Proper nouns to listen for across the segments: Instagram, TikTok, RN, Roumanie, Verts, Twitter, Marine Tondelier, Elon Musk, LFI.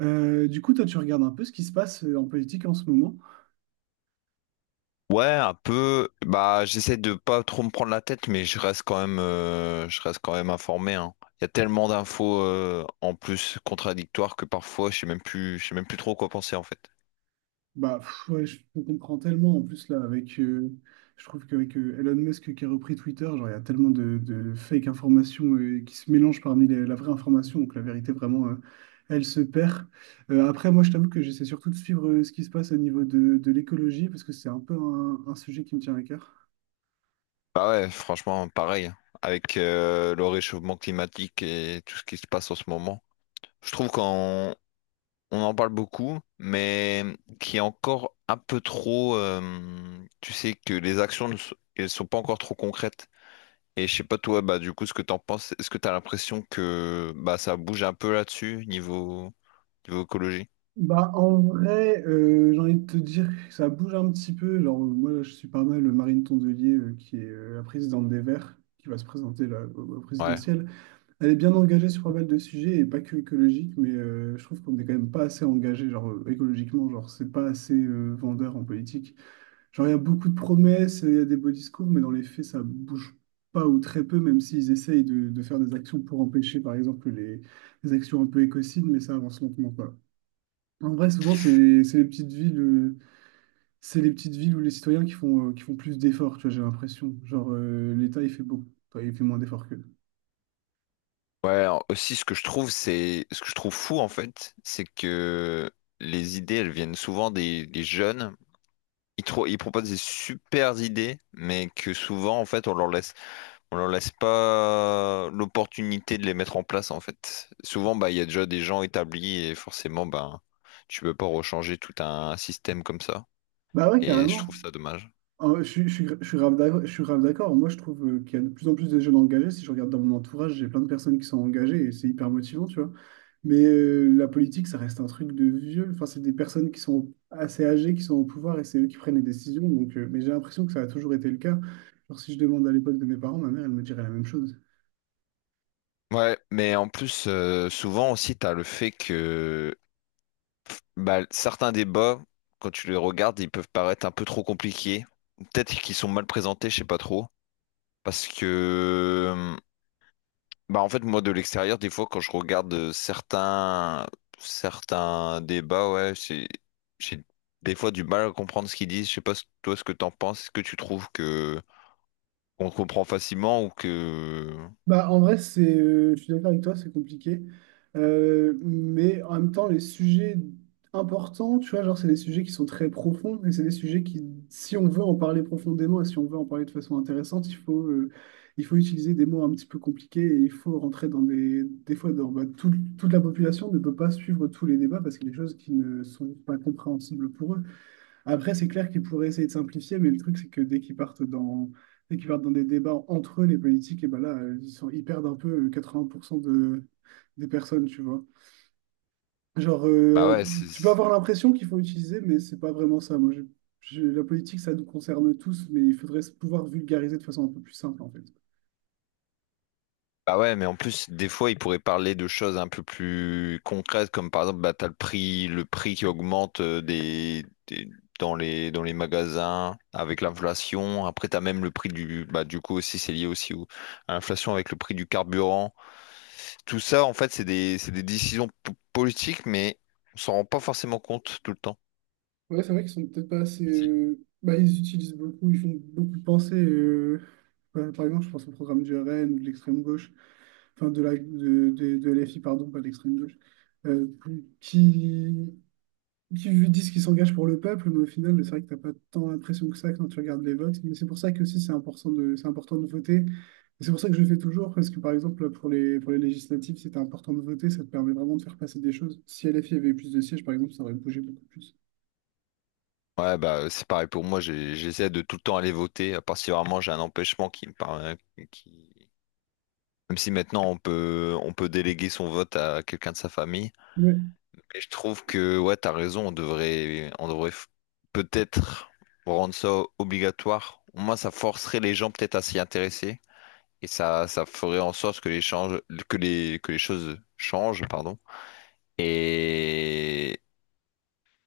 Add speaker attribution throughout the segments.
Speaker 1: Du coup, toi, tu regardes un peu ce qui se passe en politique en ce moment.
Speaker 2: Ouais, un peu. Bah, j'essaie de pas trop me prendre la tête, mais je reste quand même, je reste quand même informé, hein. Il y a tellement d'infos en plus contradictoires que parfois je sais même plus trop quoi penser en fait.
Speaker 1: Bah, pff, ouais, je te comprends tellement. En plus, là, je trouve qu'avec Elon Musk qui a repris Twitter, genre, il y a tellement de fake informations qui se mélangent parmi la vraie information. Donc, la vérité, vraiment, elle se perd. Après, moi, je t'avoue que j'essaie surtout de suivre ce qui se passe au niveau de l'écologie parce que c'est un peu un sujet qui me tient à cœur.
Speaker 2: Bah ouais, franchement, pareil, hein. Avec le réchauffement climatique et tout ce qui se passe en ce moment, je trouve qu'on on en parle beaucoup, mais qui est encore un peu trop. Tu sais que les actions ne sont, elles sont pas encore trop concrètes. Et je sais pas toi, bah du coup ce que t'en penses, est-ce que t'as l'impression que bah ça bouge un peu là-dessus niveau écologie?
Speaker 1: Bah, en vrai, j'ai envie de te dire que ça bouge un petit peu. Moi, là, je suis pas mal le Marine Tondelier, qui est la présidente des Verts, qui va se présenter là, au
Speaker 2: Ouais.
Speaker 1: présidentiel. Elle est bien engagée sur pas mal de sujets, et pas que écologique, mais je trouve qu'on n'est quand même pas assez engagé, écologiquement, genre c'est pas assez vendeur en politique. Genre, il y a beaucoup de promesses, il y a des beaux discours, mais dans les faits, ça bouge pas ou très peu, même s'ils essayent de faire des actions pour empêcher, par exemple, les actions un peu écocides, mais ça avance lentement. En vrai, souvent, c'est les petites villes, c'est les petites villes où les citoyens qui font plus d'efforts, tu vois, j'ai l'impression. L'État, il fait beaucoup. Enfin, il fait moins d'efforts qu'eux.
Speaker 2: Aussi ce que je trouve c'est ce que je trouve fou en fait, c'est que les idées elles viennent souvent des jeunes. Ils proposent des super idées, mais que souvent en fait on leur laisse pas l'opportunité de les mettre en place en fait. Souvent bah il y a déjà des gens établis et forcément bah tu peux pas rechanger tout un système comme ça.
Speaker 1: Bah ouais,
Speaker 2: Et je
Speaker 1: carrément.
Speaker 2: trouve ça dommage.
Speaker 1: En vrai, je suis grave d'accord. Je suis grave d'accord. Moi, je trouve qu'il y a de plus en plus de jeunes engagés. Si je regarde dans mon entourage, j'ai plein de personnes qui sont engagées et c'est hyper motivant, tu vois. Mais la politique, ça reste un truc de vieux. Enfin, c'est des personnes qui sont assez âgées, qui sont au pouvoir et c'est eux qui prennent les décisions. Donc, mais j'ai l'impression que ça a toujours été le cas. Genre, si je demande à l'époque de mes parents, ma mère, elle me dirait la même chose.
Speaker 2: Ouais, mais en plus, souvent aussi, t'as le fait que bah, certains débats, quand tu les regardes, ils peuvent paraître un peu trop compliqués. Peut-être qu'ils sont mal présentés, je sais pas trop. Parce que, bah, en fait, moi, de l'extérieur, des fois, quand je regarde certains débats, ouais, j'ai des fois du mal à comprendre ce qu'ils disent. Je sais pas, toi, ce que t'en penses. Est-ce que tu trouves que on comprend facilement ou que,
Speaker 1: Bah, en vrai, je suis d'accord avec toi, c'est compliqué. Mais en même temps, les sujets importants, tu vois, genre, c'est des sujets qui sont très profonds et c'est des sujets qui, si on veut en parler profondément et si on veut en parler de façon intéressante, il faut utiliser des mots un petit peu compliqués et il faut rentrer dans des fois, dans, bah, toute la population ne peut pas suivre tous les débats parce qu'il y a des choses qui ne sont pas compréhensibles pour eux. Après, c'est clair qu'ils pourraient essayer de simplifier, mais le truc, c'est que dès qu'ils partent dans des débats entre eux, les politiques, et ben là, ils perdent un peu 80% de, des personnes, tu vois. Genre,
Speaker 2: bah ouais.
Speaker 1: tu peux avoir l'impression qu'il faut utiliser, mais c'est pas vraiment ça. Moi, je- la politique, ça nous concerne tous, mais il faudrait pouvoir vulgariser de façon un peu plus simple, en fait.
Speaker 2: Bah ouais, mais en plus, des fois, ils pourraient parler de choses un peu plus concrètes, comme par exemple, bah, t'as le prix qui augmente dans les magasins avec l'inflation. Après, t'as même le prix du, bah, du coup aussi, c'est lié aussi à l'inflation avec le prix du carburant. Tout ça, en fait, c'est des décisions politiques, mais on s'en rend pas forcément compte tout le temps.
Speaker 1: Ouais, c'est vrai qu'ils sont peut-être pas assez.
Speaker 2: Si.
Speaker 1: Bah, ils utilisent beaucoup, ils font beaucoup penser. Bah, par exemple, je pense au programme du RN ou de l'extrême gauche, enfin de LFI, pardon, pas de l'extrême gauche, euh, qui, qui disent qu'ils s'engagent pour le peuple, mais au final, c'est vrai que t'as pas tant l'impression que ça quand tu regardes les votes. Mais c'est pour ça que aussi c'est important de voter. Et c'est pour ça que je le fais toujours, parce que par exemple, pour les législatives, c'était important de voter, ça te permet vraiment de faire passer des choses. Si LFI avait eu plus de sièges, par exemple, ça aurait bougé beaucoup plus.
Speaker 2: Ouais, bah, c'est pareil pour moi, j'essaie de tout le temps aller voter, à part si vraiment j'ai un empêchement qui me paraît, qui. Même si maintenant on peut déléguer son vote à quelqu'un de sa famille. Mais je trouve que ouais, t'as raison, on devrait peut-être rendre ça obligatoire. Moi, ça forcerait les gens peut-être à s'y intéresser et ça ferait en sorte que les change- que les choses changent, pardon. Et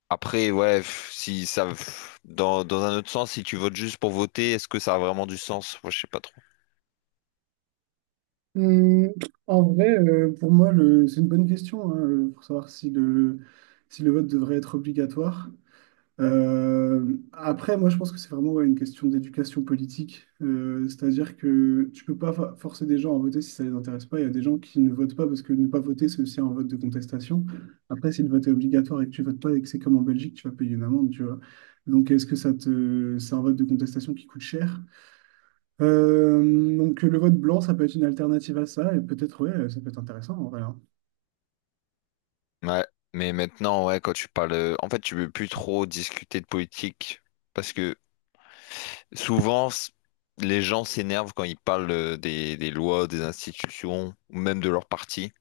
Speaker 2: après ouais, f- si ça f- dans dans un autre sens, si tu votes juste pour voter, est-ce que ça a vraiment du sens? Moi, je sais pas trop.
Speaker 1: Hum, en vrai, pour moi, c'est une bonne question hein, pour savoir si le vote devrait être obligatoire. Après, moi, je pense que c'est vraiment ouais, une question d'éducation politique. C'est-à-dire que tu peux pas forcer des gens à voter si ça les intéresse pas. Il y a des gens qui ne votent pas parce que ne pas voter, c'est aussi un vote de contestation. Après, si le vote est obligatoire et que tu votes pas et que c'est comme en Belgique, tu vas payer une amende, tu vois. Donc, est-ce que ça te, c'est un vote de contestation qui coûte cher? Donc le vote blanc, ça peut être une alternative à ça, et peut-être, ouais, ça peut être intéressant en vrai, hein.
Speaker 2: Ouais, mais maintenant, ouais, quand tu parles, en fait, tu veux plus trop discuter de politique parce que souvent les gens s'énervent quand ils parlent des lois, des institutions ou même de leur parti.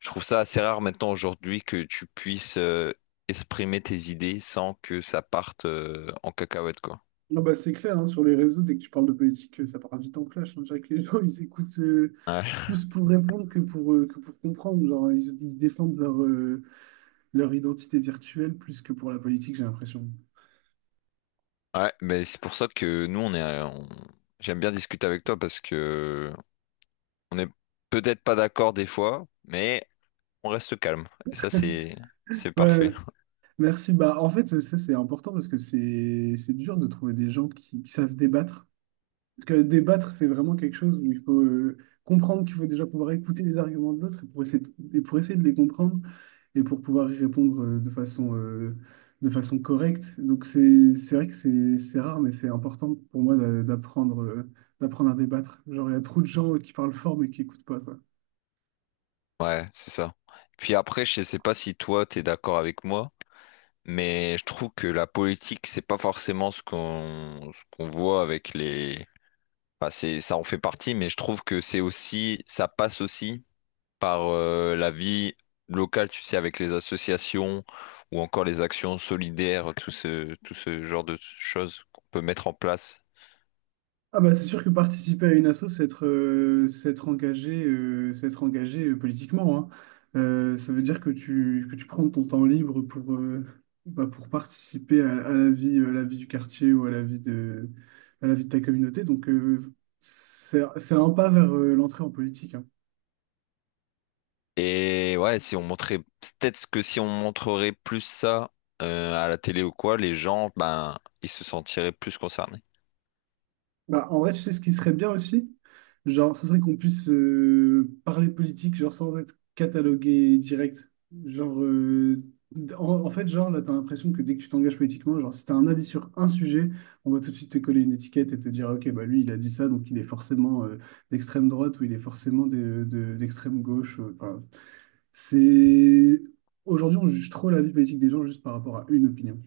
Speaker 2: Je trouve ça assez rare maintenant aujourd'hui que tu puisses exprimer tes idées sans que ça parte en cacahuète, quoi.
Speaker 1: Non, bah, c'est clair, hein, sur les réseaux, dès que tu parles de politique, ça part vite en clash, hein. Je dirais que les gens, ils écoutent
Speaker 2: Ouais,
Speaker 1: plus pour répondre que pour comprendre. Ils défendent leur identité virtuelle plus que pour la politique, j'ai l'impression.
Speaker 2: ouais, mais c'est pour ça que nous, on est, j'aime bien discuter avec toi parce que on est peut-être pas d'accord des fois, mais on reste calme. Et ça, c'est
Speaker 1: Ouais,
Speaker 2: parfait.
Speaker 1: merci. Bah, en fait, ça, c'est important parce que c'est dur de trouver des gens qui savent débattre. Parce que débattre, c'est vraiment quelque chose où il faut comprendre qu'il faut déjà pouvoir écouter les arguments de l'autre et pour essayer de les comprendre et pour pouvoir y répondre de de façon correcte. Donc, c'est vrai que c'est rare, mais c'est important pour moi d'apprendre d'apprendre à débattre. Genre, il y a trop de gens qui parlent fort mais qui n'écoutent pas, quoi.
Speaker 2: Ouais, c'est ça. Puis après, je sais pas si toi, t'es d'accord avec moi, mais je trouve que la politique, c'est pas forcément ce qu'on voit avec les. Enfin, c'est ça en fait partie, mais je trouve que c'est aussi ça passe aussi par la vie locale, tu sais, avec les associations ou encore les actions solidaires, tout ce genre de choses qu'on peut mettre en place.
Speaker 1: Ah bah c'est sûr que participer à une asso, c'est être engagé, politiquement, hein. Ça veut dire que que tu prends ton temps libre pour, bah, pour participer à, à la vie du quartier ou à la vie de, à la vie de ta communauté. Donc, c'est un pas vers l'entrée en politique, hein.
Speaker 2: Et ouais, si on montrait, peut-être que si on montrerait plus ça à la télé ou quoi, les gens, ben, ils se sentiraient plus concernés.
Speaker 1: Bah, en vrai, tu sais ce qui serait bien aussi? Genre, ce serait qu'on puisse parler politique, genre sans être catalogué direct. Genre, euh, là, t'as l'impression que dès que tu t'engages politiquement, genre, si t'as un avis sur un sujet, on va tout de suite te coller une étiquette et te dire, OK, bah lui, il a dit ça, donc il est forcément d'extrême droite ou il est forcément d'extrême gauche. C'est... Aujourd'hui, on juge trop la vie politique des gens juste par rapport à une opinion.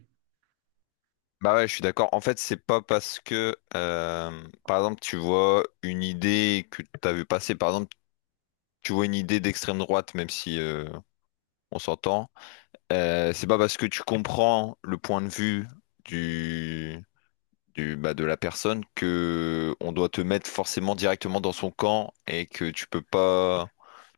Speaker 2: Bah ouais, je suis d'accord. En fait, c'est pas parce que, par exemple, tu vois une idée que t'as vu passer, par exemple, tu vois une idée d'extrême droite, même si on s'entend, c'est pas parce que tu comprends le point de vue du, bah, de la personne que on doit te mettre forcément directement dans son camp et que tu peux pas.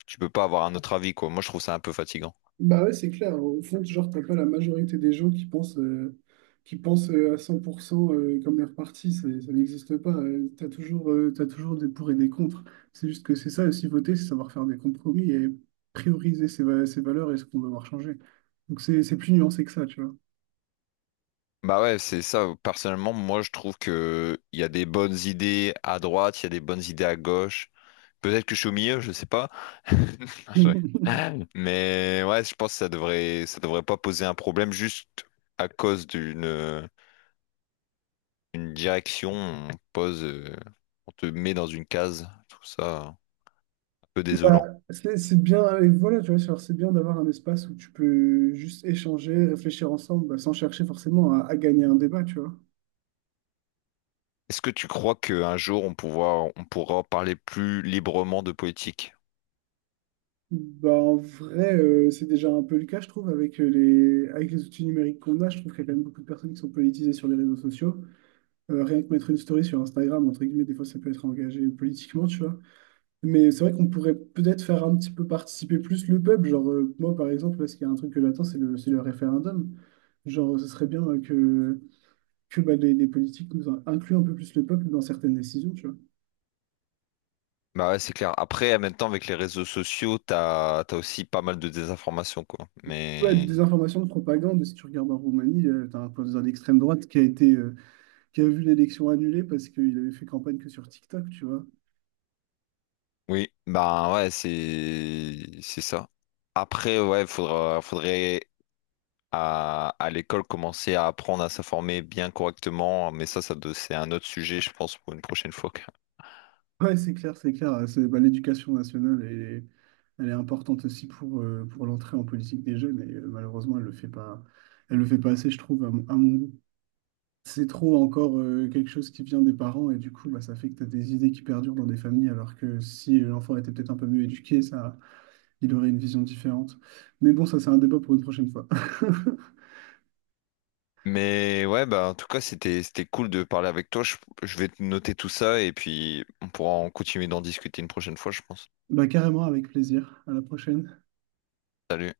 Speaker 2: Tu peux pas avoir un autre avis, quoi. Moi, je trouve ça un peu fatigant.
Speaker 1: Bah ouais, c'est clair. Au fond, genre, t'as pas la majorité des gens qui pensent à 100% comme leur parti. Ça n'existe pas. T'as t'as toujours des pour et des contre. C'est juste que c'est ça aussi, voter, c'est savoir faire des compromis et prioriser ses valeurs et ce qu'on va devoir changer. Donc c'est plus nuancé que ça, tu vois.
Speaker 2: Bah ouais, c'est ça. Personnellement, moi, je trouve que il y a des bonnes idées à droite, il y a des bonnes idées à gauche. Peut-être que je suis au milieu, je sais pas. Ouais. Mais ouais, je pense que ça devrait pas poser un problème juste à cause d'une direction. On te met dans une case. Je trouve ça un peu
Speaker 1: Bah,
Speaker 2: désolant.
Speaker 1: c'est bien, et voilà, tu vois, genre, c'est bien d'avoir un espace où tu peux juste échanger, réfléchir ensemble, bah, sans chercher forcément à gagner un débat, tu vois.
Speaker 2: Est-ce que tu crois qu'un jour on pourra parler plus librement de politique?
Speaker 1: Bah, en vrai, c'est déjà un peu le cas, je trouve, avec avec les outils numériques qu'on a. Je trouve qu'il y a quand même beaucoup de personnes qui sont politisées sur les réseaux sociaux. Rien que mettre une story sur Instagram, entre guillemets, des fois, ça peut être engagé politiquement, tu vois. Mais c'est vrai qu'on pourrait peut-être faire un petit peu participer plus le peuple. Moi, par exemple, là, ce qu'il y a un truc que j'attends, c'est le référendum. Genre, ce serait bien que bah, les politiques nous incluent un peu plus le peuple dans certaines décisions, tu vois.
Speaker 2: Bah ouais, c'est clair. Après, en même temps, avec les réseaux sociaux, t'as aussi pas mal de désinformation, quoi.
Speaker 1: Ouais, de
Speaker 2: Mais
Speaker 1: désinformation, de propagande. Si tu regardes en Roumanie, tu as un président d'extrême droite qui a été qui a vu l'élection annulée parce qu'il avait fait campagne que sur TikTok, tu vois.
Speaker 2: oui, bah ouais, c'est ça. Après, ouais, faudrait à l'école commencer à apprendre à s'informer bien correctement. Mais ça, c'est un autre sujet, je pense, pour une prochaine fois, quoi.
Speaker 1: Ouais, c'est clair, c'est clair. C'est, bah, l'éducation nationale, elle est importante aussi pour l'entrée en politique des jeunes et malheureusement, elle le fait pas assez, je trouve, à à mon goût. C'est trop encore quelque chose qui vient des parents et du coup, bah, ça fait que tu as des idées qui perdurent dans des familles alors que si l'enfant était peut-être un peu mieux éduqué, ça, il aurait une vision différente. Mais bon, ça, c'est un débat pour une prochaine fois.
Speaker 2: Mais ouais, bah en tout cas, c'était cool de parler avec toi. Je vais noter tout ça et puis on pourra en continuer d'en discuter une prochaine fois, je pense.
Speaker 1: Bah, carrément, avec plaisir. À la prochaine.
Speaker 2: Salut.